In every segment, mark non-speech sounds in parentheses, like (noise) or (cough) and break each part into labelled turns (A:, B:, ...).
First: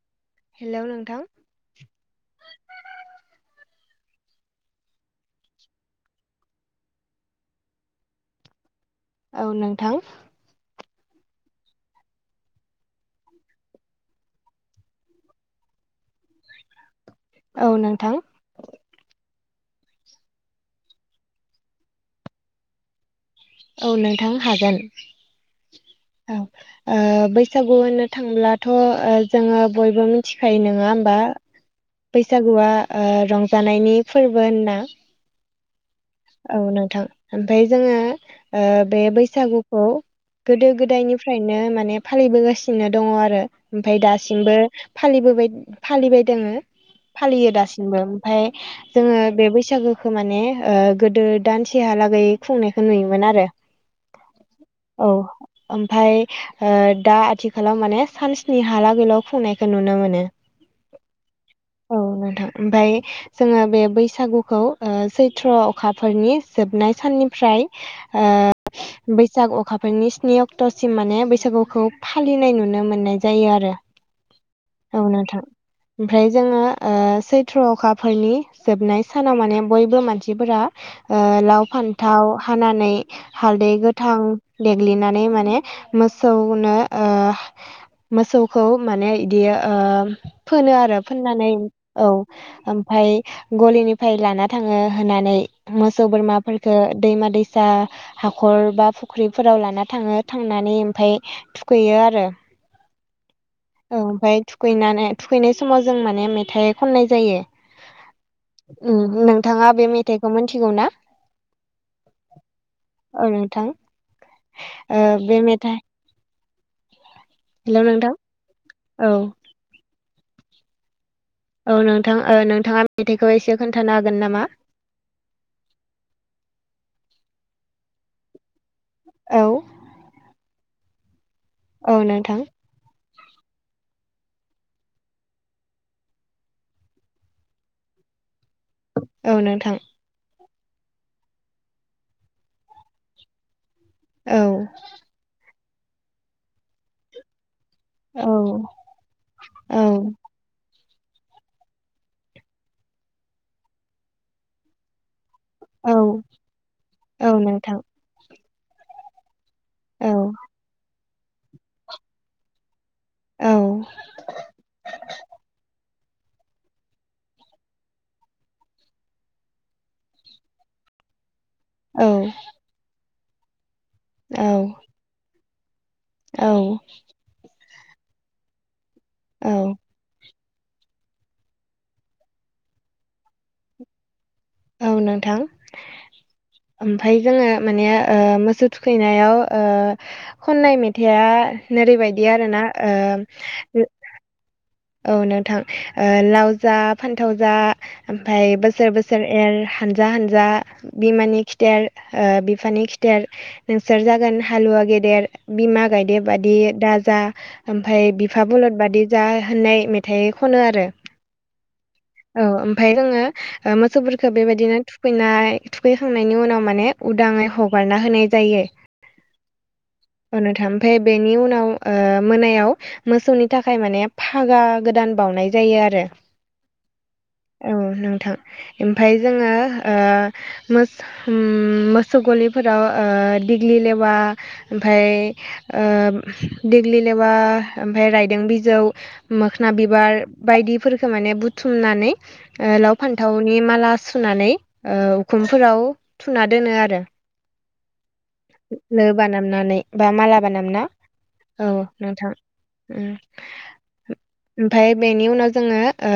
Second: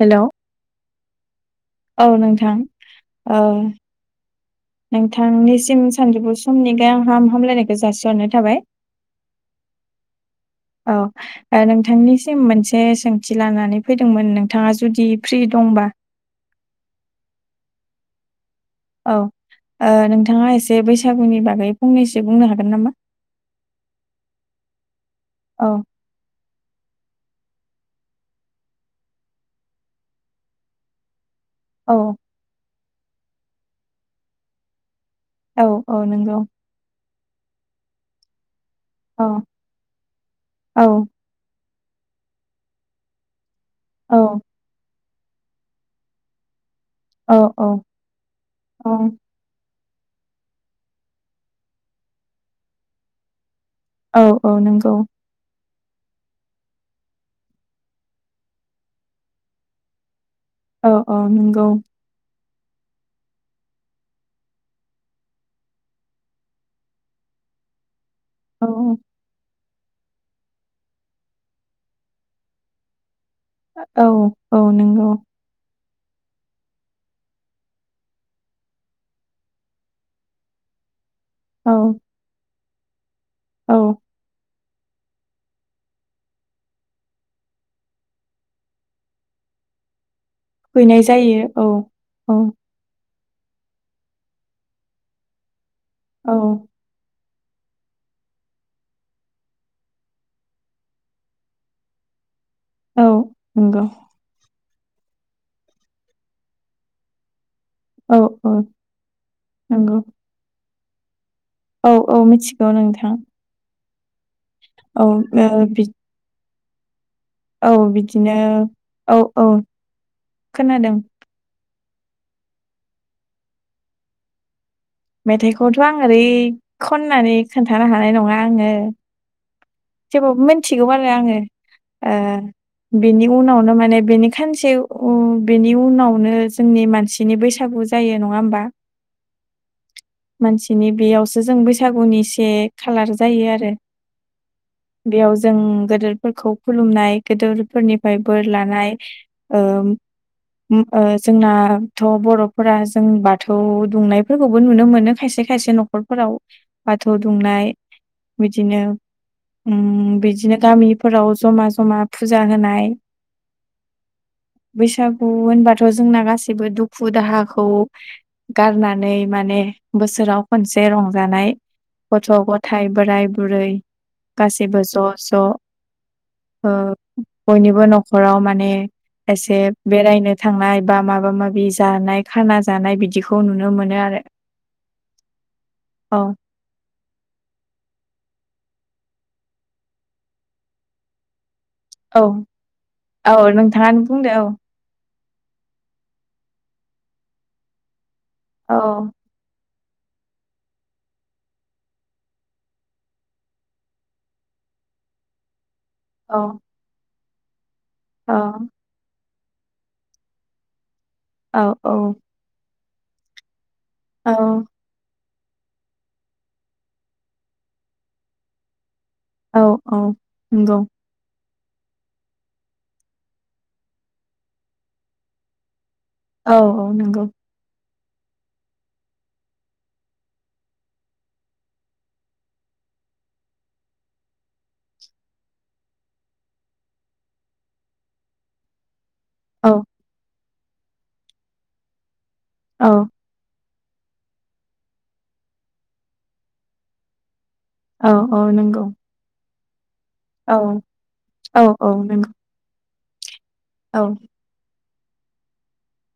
A: Hello
B: hello नोंथां
A: औ नोंथां औ नोंथांनिसिम सानजौफु समनि गाहाम हाम हामलायनायखौ जासिहरनाय थाबाय
B: औ नोंथां
A: औ नोंथांनिसिम मोनसे सोंथि लानानै फैदोंमोन नोंथाङा जुदि फ्रि दंबा
B: औ नोंथां
A: औ ओ नोंथाङा एसे बैसागुनि बागै फंनैसो बुंनो हागोन नामा
B: औ नोंथां हागोन
A: औ
B: औ
A: (inaudible)
B: ओ बैसागु होनो थांब्लाथ' जोङो बयबो मिथिखायो नङा होमबा
A: औ
B: बैसागुआ रंजानायनि फोरबो होनना
A: औ औ नोंगौ
B: औ नोंथां ओमफ्राय जोङो बे
A: औ
B: बैसागुखौ गोदो
A: औ
B: गोदायनि फ्रायनो माने फालिबोगासिनो दङ आरो ओमफ्राय
A: औ
B: दासिमबो फालिबोबाय फालिबाय दङो फालियो
A: औ
B: दासिमबो
A: औ
B: ओमफफ्राय जोङो बे बैसागोखौ माने गोदो दानसेहालागै खुंनायखौ नुयोमोन आरो
A: औ औ नंगौ
B: औ ओमफाय दा आथिखालाव माने सान्सनि हालागै ल खुंनायखौ नुनो मोनो
A: औ औ नोंगौ
B: औ नोंथां ओमफाय जोङो बे बैसागुखौ सैथ्र अखाफोरनि जोबनाय साननिफ्राय
A: औ
B: बैसाग अखाफोर फोरनि स्नि अक्ट'सिम माने बैसागुखौ फालिनाय नुनो मोननाय। जायो आरो
A: औ
B: औ
A: नंगौ
B: नोंथां। ओमफ्राय जोङो सैथ्र अखाफोरनि जोबनाय सानाव माने बयबो मानसिफोरा। लाव
A: औ
B: फान्थाव हानानै हालदै
A: औ
B: गोथां। देग्लिनानै माने मोसौनो ओ मोसौखौ माने बिदि फोनो आरो
A: थुखैनाय जायो
B: फोननानै औ ओमफ्रायो गलिनिफ्राय लाना थाङो होननानै मोसौ
A: औ
B: बोरमाफोरखो दैमा- दैसा जा हाखर बा फुख्रिफोराव लाना थाङो थांनानै ओमफ्राय थुखैयो आरो।
A: औ नंगौ।
B: ओमफ्राय थुखैनानै थुखैनाय समाव जों माने मेथाइ खननाय जायो।
A: औ औ
B: ओम नोंथांङा बे
A: नंगौ
B: मेथाइखौ मिथिगौ ना?
A: औ औ मिथिगौ नोंथां
B: औ नोंथां
A: औ
B: बे
A: ओ
B: मेथाइ
A: बि औ
B: हेलौ नोंथां
A: बिदिनो औ औ खोनादों।
B: औ नोंथां नोंथांङा मेथाइखौ एसे खोन्थानो हागोन नामा?
A: मेथाइखौथ' आं ओरै खननानै खोन्थानो हानाय नंङा आंङो।
B: औ
A: थेवबाबो मिथिगौ आंङो
B: औ
A: ओ
B: नोंथां
A: बेनि उनावनो माने बेनि खानसे बेनि उनावनो जोंनि मानसिनि बैसागुख जायो नंङा होमबा?
B: औ नों
A: मानसिनि बेयावसो जों बैसागुनि से खालार जायो आरो।
B: औ।
A: बेयाव जों गदोरफोरखौ खुलुमनाय गोदोरफोरनिफ्राय ओमफाय
B: औ
A: बोर लानाय
B: औ
A: जोंनाथ' बर'फोरा जों बाथौ दुमनाया फोरखौबो नुनो मोनो खायसे खायसे
B: औ
A: न'खरफोराव बाथौ
B: औ
A: दुमनाय
B: नोंथां
A: बिदिनो ओ
B: औ
A: ओम बिदिनो गामिफोराव जमा जमा फुजा होनाय। बैसागु होनबा थ' जोंना गासिबो दुखु दाहाखौ गारनानै माने बोसोराव खनसे रंजानाय
B: औ
A: गथ' गथायाइ बोराय-बुरै गासैबो ज' ज'
B: औ
A: बयनिबो न'खराव माने
B: औ
A: एसे बेरायनो थांनाय बा माबा माबि जानाय खाना जानाय बिदिखौ नुनो मोनो आरो।
B: औ नोंथां।
A: औ
B: ओमफ्राय जोंङो माने मोसौ थुखैनायाव खननाय मेथाइआ ओरैबादि
A: औ
B: आरो ना?
A: औ नोंथाङानो बुंदो औ।
B: औ नोंथां लाव जा फान्थाव जा ओमफाय बोसोर
A: औ
B: बोसोर ए एर हानजा हानजा बिमानि खिथेर बिफानि खिथेर। नोंसोर जागोन हालुवा गेदेर। बिमा गायदे
A: औ
B: बादि दा जा ओमफफ्राय
A: औ
B: बिफा बलद बादि जा होननाय मेथाइ खनो आरो।
A: औ औ।
B: औ ओमफफ्राय जोङो मोसौफोरखौ
A: औ
B: बेबादिनो थुखैनाय थुखैखांनायनि उनाव माने उदांङै हगारना होनाय जायो।
A: औ
B: औ
A: नंगौ
B: नोंथां बेनि उनाव मोनायाव मोसौनि थाखाय माने फागा गोदान बावनाय जायो आरो।
A: औ औ नंगौ।
B: औ नोंथां ओमफाय जोंङो मोसौ। उम मोसौ गलिफोराव ओ दिग्लि लेवा ओमफाय ओ दिग्लि लेवा ओमफाय रायदों बिजौ मोखोना
A: औ
B: बिबार बायदिफोरखो माने बुथुमनानै ओ
A: औ
B: लाव फान थावनि माला सुनानै ओ उखुमफोराव थुना दोनो आरो।
A: अ अ नंगौ
B: लो बानामनानै बा माला
A: औ
B: बानामना औ नोंथां उम
A: औ
B: ओमफाय बेनि उनाव जोंङो ओ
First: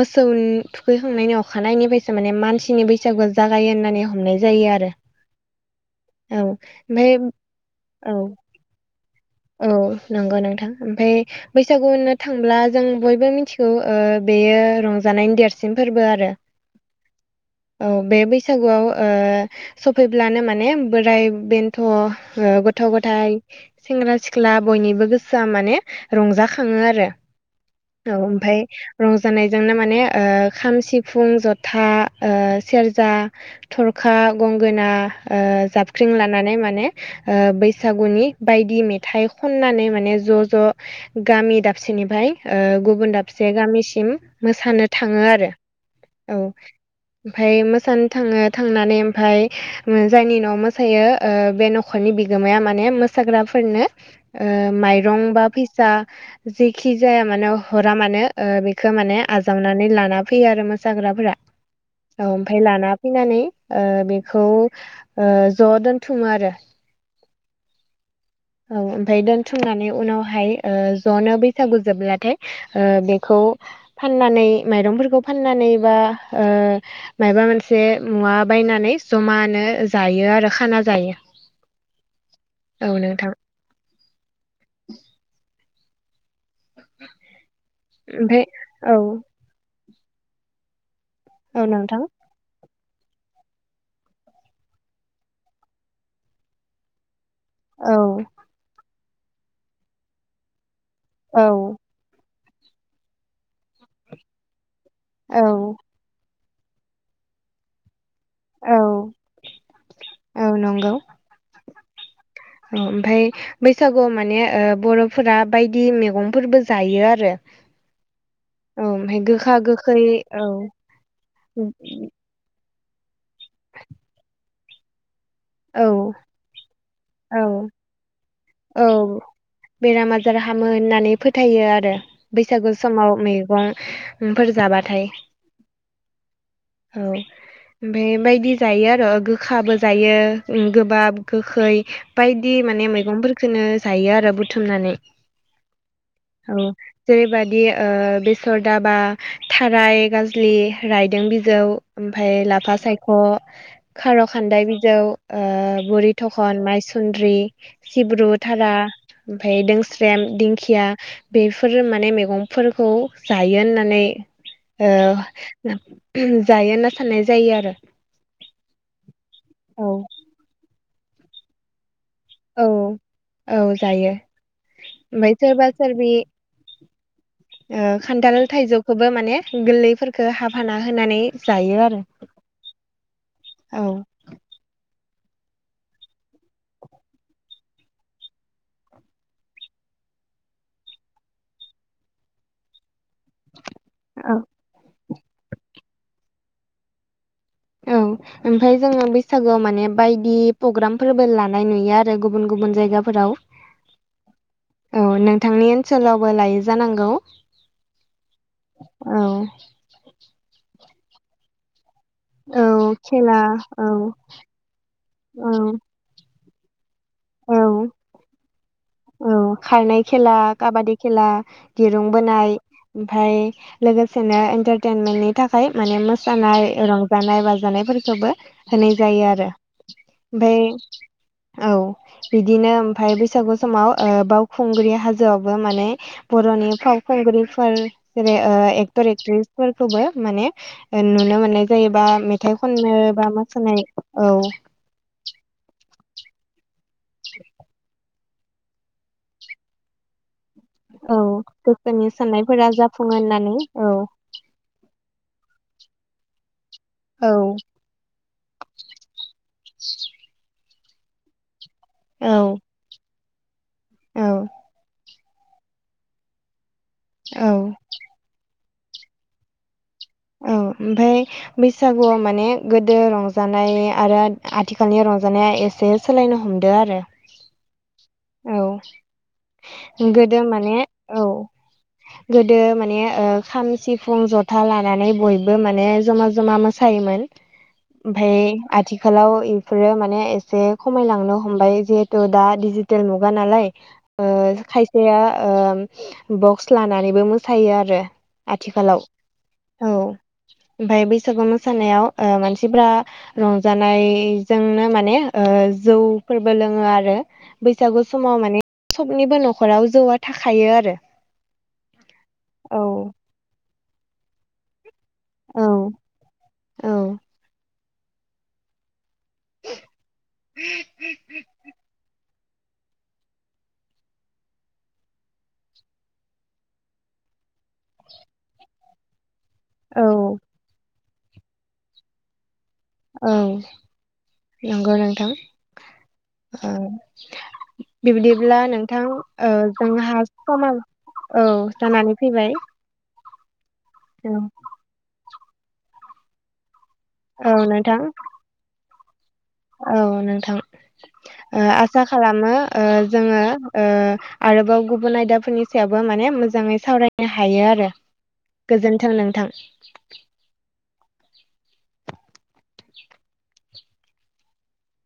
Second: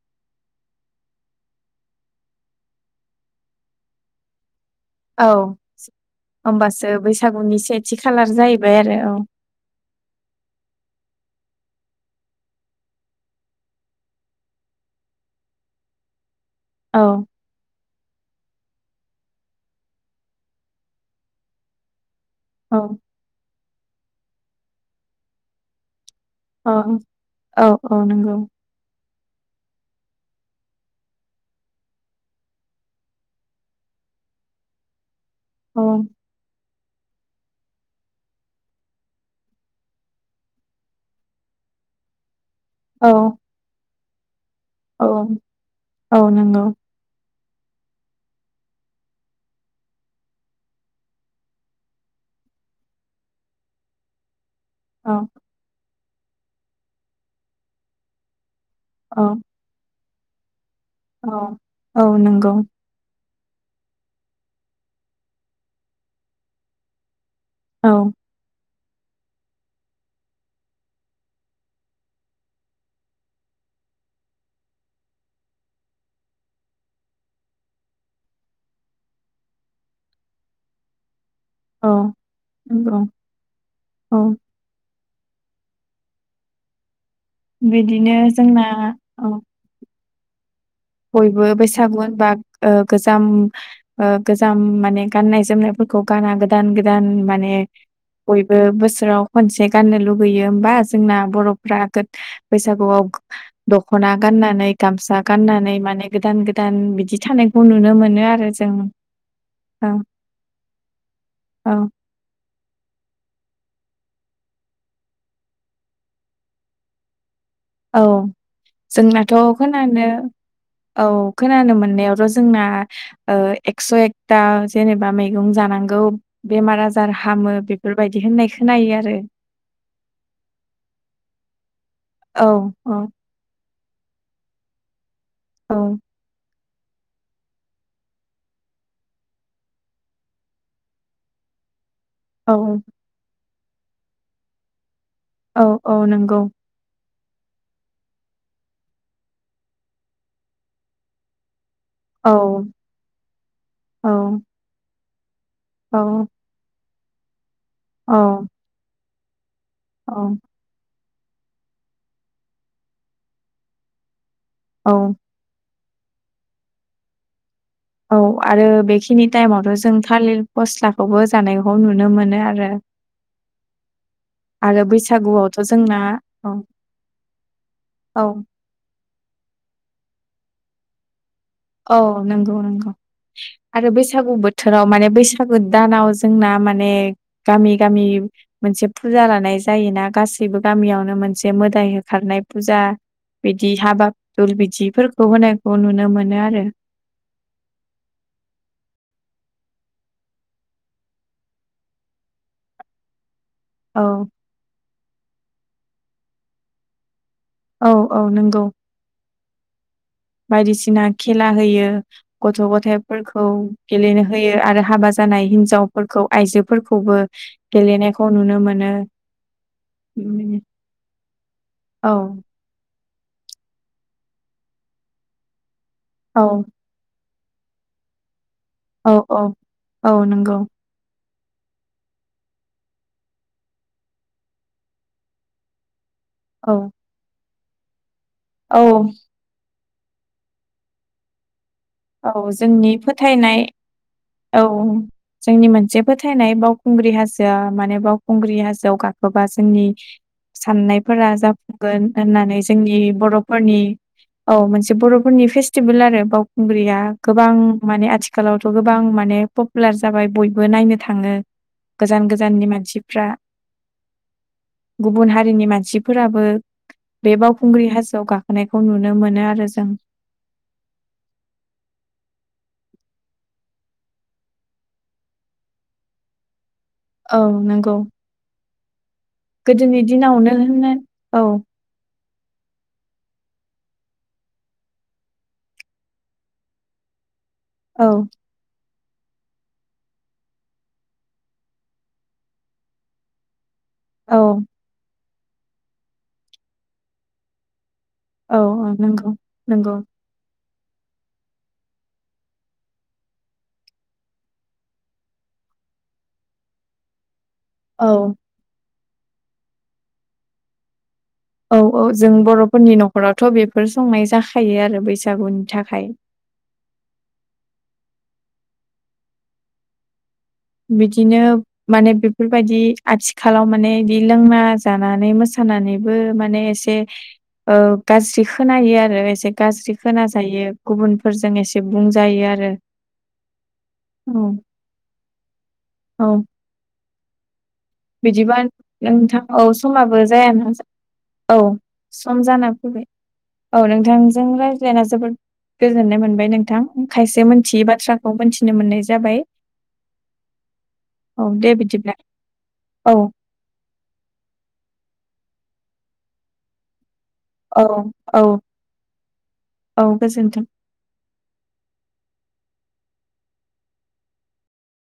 B: मोसौनि थुखैखांनायनि अखानायनि फायसो माने मानसिनि बैसागु जागायो होननानै हमनाय जायो आरो।
A: औ
B: औ
A: ओमबासो
B: ओमफाय
A: बैसागुनि से थि
B: औ
A: खालार जाहैबाय आरो औ
B: औ नंगौ नोंथां ओमफाय बैसागु होननो थांब्ला जों बयबो मिथिगौ ओ बेयो रंजानायनि देरसिन फोरबो आरो।
A: औ
B: औ बे बैसागुआव ओ सफैब्लानो माने बोराय बेन्थ' ओ गथ'
A: औ
B: गथाइ सेंग्रा सिख्ला बयनिबो गोसोआ माने रंजा
A: औ
B: खाङो आरो
A: औ
B: औ
A: नंगौ
B: ओमफाय रंजानायजोंनो माने ओ खाम सिफुं जथा ओ सेर्जा थरखा गंगोना ओ
A: औ
B: जाबख्रिं लानानै माने ओ बैसागुनि बायदि मेथाइ खननानै माने ज' ज' गामि दाबसेनिफ्राय
A: औ
B: गुबुन दाबसे गामिसिम मोसानो
A: औ
B: थाङो आरो औ ओमफाय मोसानो थाङो थांनानै ओमफाय जायनि न'वाव मोसायो ओ बे न खरनि बिगोमाया माने मोसाग्राफोरनो ओ
A: औ
B: माइरं बा फैसा जेखि जाया मानोे हरा मानो ओ बेखो माने
A: औ
B: आजावनानै लाना फैयो आरो मो साग्राफोरा
A: औ
B: औ ओमफाय लाना फैनानै ओ बेखौ ओ ज' दोनथुमो आरो।
A: औ
B: औ ओमफ्राय दोनथुमनानै उनावहाय ओ ज'नो बैसागु जोबब्लाथाय ओ बेखौ फाननानै माइरंफोरखौ फाननानै बा ओ मायबा मोनसे मुवा बायनानै जमानो जायो आरो खाना जायो।
A: अ
B: औ
A: नंगौ
B: नोंथां
A: औ
B: (inaudible)
A: बिदिनो
B: ओमफ्राय
A: जोंना
B: औ
A: औ बयबो
B: औ
A: बैसागु
B: नोंथां
A: होनबा ओ गोजाम ओ गोजाम माने गाननाय जोमनायफोरखौ गाना गोदान गोदान माने माने
B: औ
A: बयबो बोसोराव खनसे गाननो लुुबैयो ओमबा जोंना
B: औ
A: बर'फ्रा गोत बैसागुआव दखना गाननानै गामसा
B: औ
A: गाननानै माने गोदान गोदान बिदि थानायखौ नुनो मोनो आरो। जों
B: औ
A: औ
B: औ
A: औ
B: ओ ओमफाय बैसागुआव माने ओ बर'फोरा बायदि मेगंफोरबो जायो आरो।
A: औ
B: औ ओमफ्राय
A: जोंनाथ'
B: गोखा गोखै
A: खोनानो
B: औ
A: औ खोनानो मोननायावथ' जोंना ओ एकस' एकथा जेनेबा मैगं
B: औ
A: जानांगौ बेमार आजार
B: औ
A: हामो बे फोरबायदि होननाय खो
B: औ बेराम आजार हामो होननानै फोथायो आरो।
A: औ
B: बैसागु
A: औ
B: समाव मैगंफोर जाबाथाय
A: औ
B: औ ओमफाय बायदि जायो आरो गोखाबो जायो ओं गोबाब गोखै
A: औ
B: बायदि माने मैगंफोरखोनो जायो आरो बुथुमनानै।
A: औ औ नंगौ
B: औ जेरैबादि ओ बेसर दाबा थाराय गाजलि रायदों बिजौ
A: औ
B: ओमफाय लाफा सायख'
A: औ
B: खार' खान्दाय बिजौ ओ
A: औ
B: बुरि थख न माइसन्द्रि सिब्रु थारा ओमफाय
A: औ
B: दोंस्रेम दिं खिया बेफोर माने मैगंफोरखौ जायो होननानै ओ
A: औ
B: जायो होना साननाय जायो आरो।
A: औ आरो बेखिनि टाइमवथ'
B: औ
A: जों थालिर फस्लाखौबो जानायखौ नुनो मोनो। आरो
B: औ जायो
A: आरो
B: ओमफ्राय
A: बैसागुआवथ'
B: सोरबा
A: जोंना
B: सोरबि
A: औ
B: ओ
A: औ
B: खान्थाल थाइजौखौबो माने गोरलैफोरखौ हाफाना होनानै जायो
A: औ
B: आरो
A: नंगौ नंगौ
B: औ
A: आरो बैसागु बो थोराव माने बैसागु दानाव जोंना माने गामि गामि मोनसे फुजा लानाय जायोना गासैबो गामियावनो मोनसे मोदाय होखारनाय फुजा। बिदि हाबा
B: औ
A: दुल बिथिफोरखौ होनायखौ नुनो मोनो आरो।
B: औ ओमफ्राय जोङो बैसागोआव माने बायदि प्रग्रामफोरबो लानाय नुयो आरो गुबुन गुबुन जायगाफोराव।
A: औ
B: औ नोंथांनि ओनसोलावबो लायो जानांगौ?
A: औ औ नंगौ।
B: औ
A: बायदिसिना खेला होयो। गथ'
B: औ खेला
A: गथाइफोरखौ
B: औ
A: गेलेनो होयो आरो हाबा
B: औ
A: जानाय हिन्जाव फोरखौ आइजोफोरखौबो
B: औ
A: गेलेनायखौ नुनो मोनो।
B: औ खारनाय खेला काबादि खेला
A: औ
B: दिरुंबोनाय। ओमफाय लोगोसेनो एन्टारटेनमेन्टनि थाखाय माने
A: औ
B: मोसानाय रंजा जानाय बाजानायफोरखौबो होनाय
A: औ
B: जायो
A: औ
B: आरो
A: औ नंगौ
B: ओमफाय औ बिदिनो ओमफ्राय बैसागु समाव ओ बावखुंग्रि हाजोआवबो माने बर'नि
A: औ
B: फाव खुंगुगिफोर जेरै ओ
A: औ
B: एक्टर एक्ट्रिसफोरखौबो माने ओ नुनो मोननाय जायोबा
A: औ
B: मेथाइ
A: जोंनि
B: खननो बा
A: फोथायनाय
B: मोसानाय औ
A: औ जोंनि मोनसे फोथायनाय बावखुंग्रि हाजोआ माने बावखुंग्रि हाजोआव गाखोबा जोंनि
B: औ
A: साननायफोरा जाफुंगोन
B: गोसोनि
A: होननानै
B: साननायफोरा
A: जोंनि
B: जाफुङो होननानै
A: बर'फोरनि
B: औ
A: औ मोनसे बर'फोरनि फेस्टिभोल आरो बावखुंग्रिया
B: औ
A: गोबां माने आथिखालावथ' गोबां माने पपुलार जाबाय बयबो नायनो थाङो। गोजान
B: औ
A: गोजाननि मानसिफ्रा
B: औ
A: गुबुन हारिनि मानसिफोराबो बे
B: औ
A: बावखुंग्रि हाजोआव गा खोनायखो नुनो मोनो आरो जों।
B: औ ओमफाय बैसागुआव माने गोदो रंजानाय आरो आथिखालनि रंजानाया ए से सोलायनो हमदो आरो।
A: औ नंगौ।
B: औ
A: गोदोनि
B: गोदो
A: दिनावनो
B: माने
A: होनना
B: औ गोदो माने ओ खाम सिफुं जथा लानानै बयबो माने जमा जमा मोसायोमोन।
A: (inaudible)
B: ओमफाय आथि आथिखालाव इफोरो माने एसे खमायलांनो हमबाय जिहेथु दा डिजिटेल मुगा नालाय। ओ
A: औ
B: खायसेया ओ बक्स लानानैबो मोसायो आरो।
A: औ
B: आथिखालाव
A: नंगौ
B: औ
A: नंगौ
B: ओमफ्राय बैसागु मोसानायाव ओ मानसिफ्रा रंजानायजोंनो माने ओ जौफोरबो लोङो आरो। बैसागु
A: औ
B: समाव माने सबनिबो नखराव जौआ थाखायो आरो
A: औ औ जों
B: औ
A: बर'फोरनि नखरावथ बेफोर संनाय जाखायो आरो
B: औ
A: बैसागुनि थाखाय
B: औ
A: बिदिनो माने बे फोरबायदि आथिखालाव माने इदि लोंना जानानै मोसानानैबो माने एसे ओ गाज्रि खोनायो आरो एसे गाज्रि
B: औ
A: खोनाजायो गुबुनफोरजों एसे बुंजायो आरो
B: औ
A: औ
B: नंगौ नोंथां
A: औ
B: ओ
A: बिदिबा
B: बिबदिब्ला नोंथां ओ
A: औ समाबो
B: जोंहा
A: जायाना
B: समा औ जानानै
A: सम
B: फैबाय
A: जाना फैबाय औ
B: औ
A: नोंथांजों रायज्लायना जोबोद गोजोननाय मोनबाय नोंथां खायसे
B: औ
A: मिथियै
B: नोंथां
A: बाथ्राखौ मोनथि नो मोननाय जाबाय
B: औ नोंथां
A: औ
B: ओ
A: दे
B: आसा
A: बिदिब्ला
B: खालामो ओ
A: औ
B: जोङो ओ आरोबाव गुबुन आयदाफोरनि सायावबो माने मोजाङै सावराय
A: औ औ
B: नोंथां।
A: औ गोजोन्थों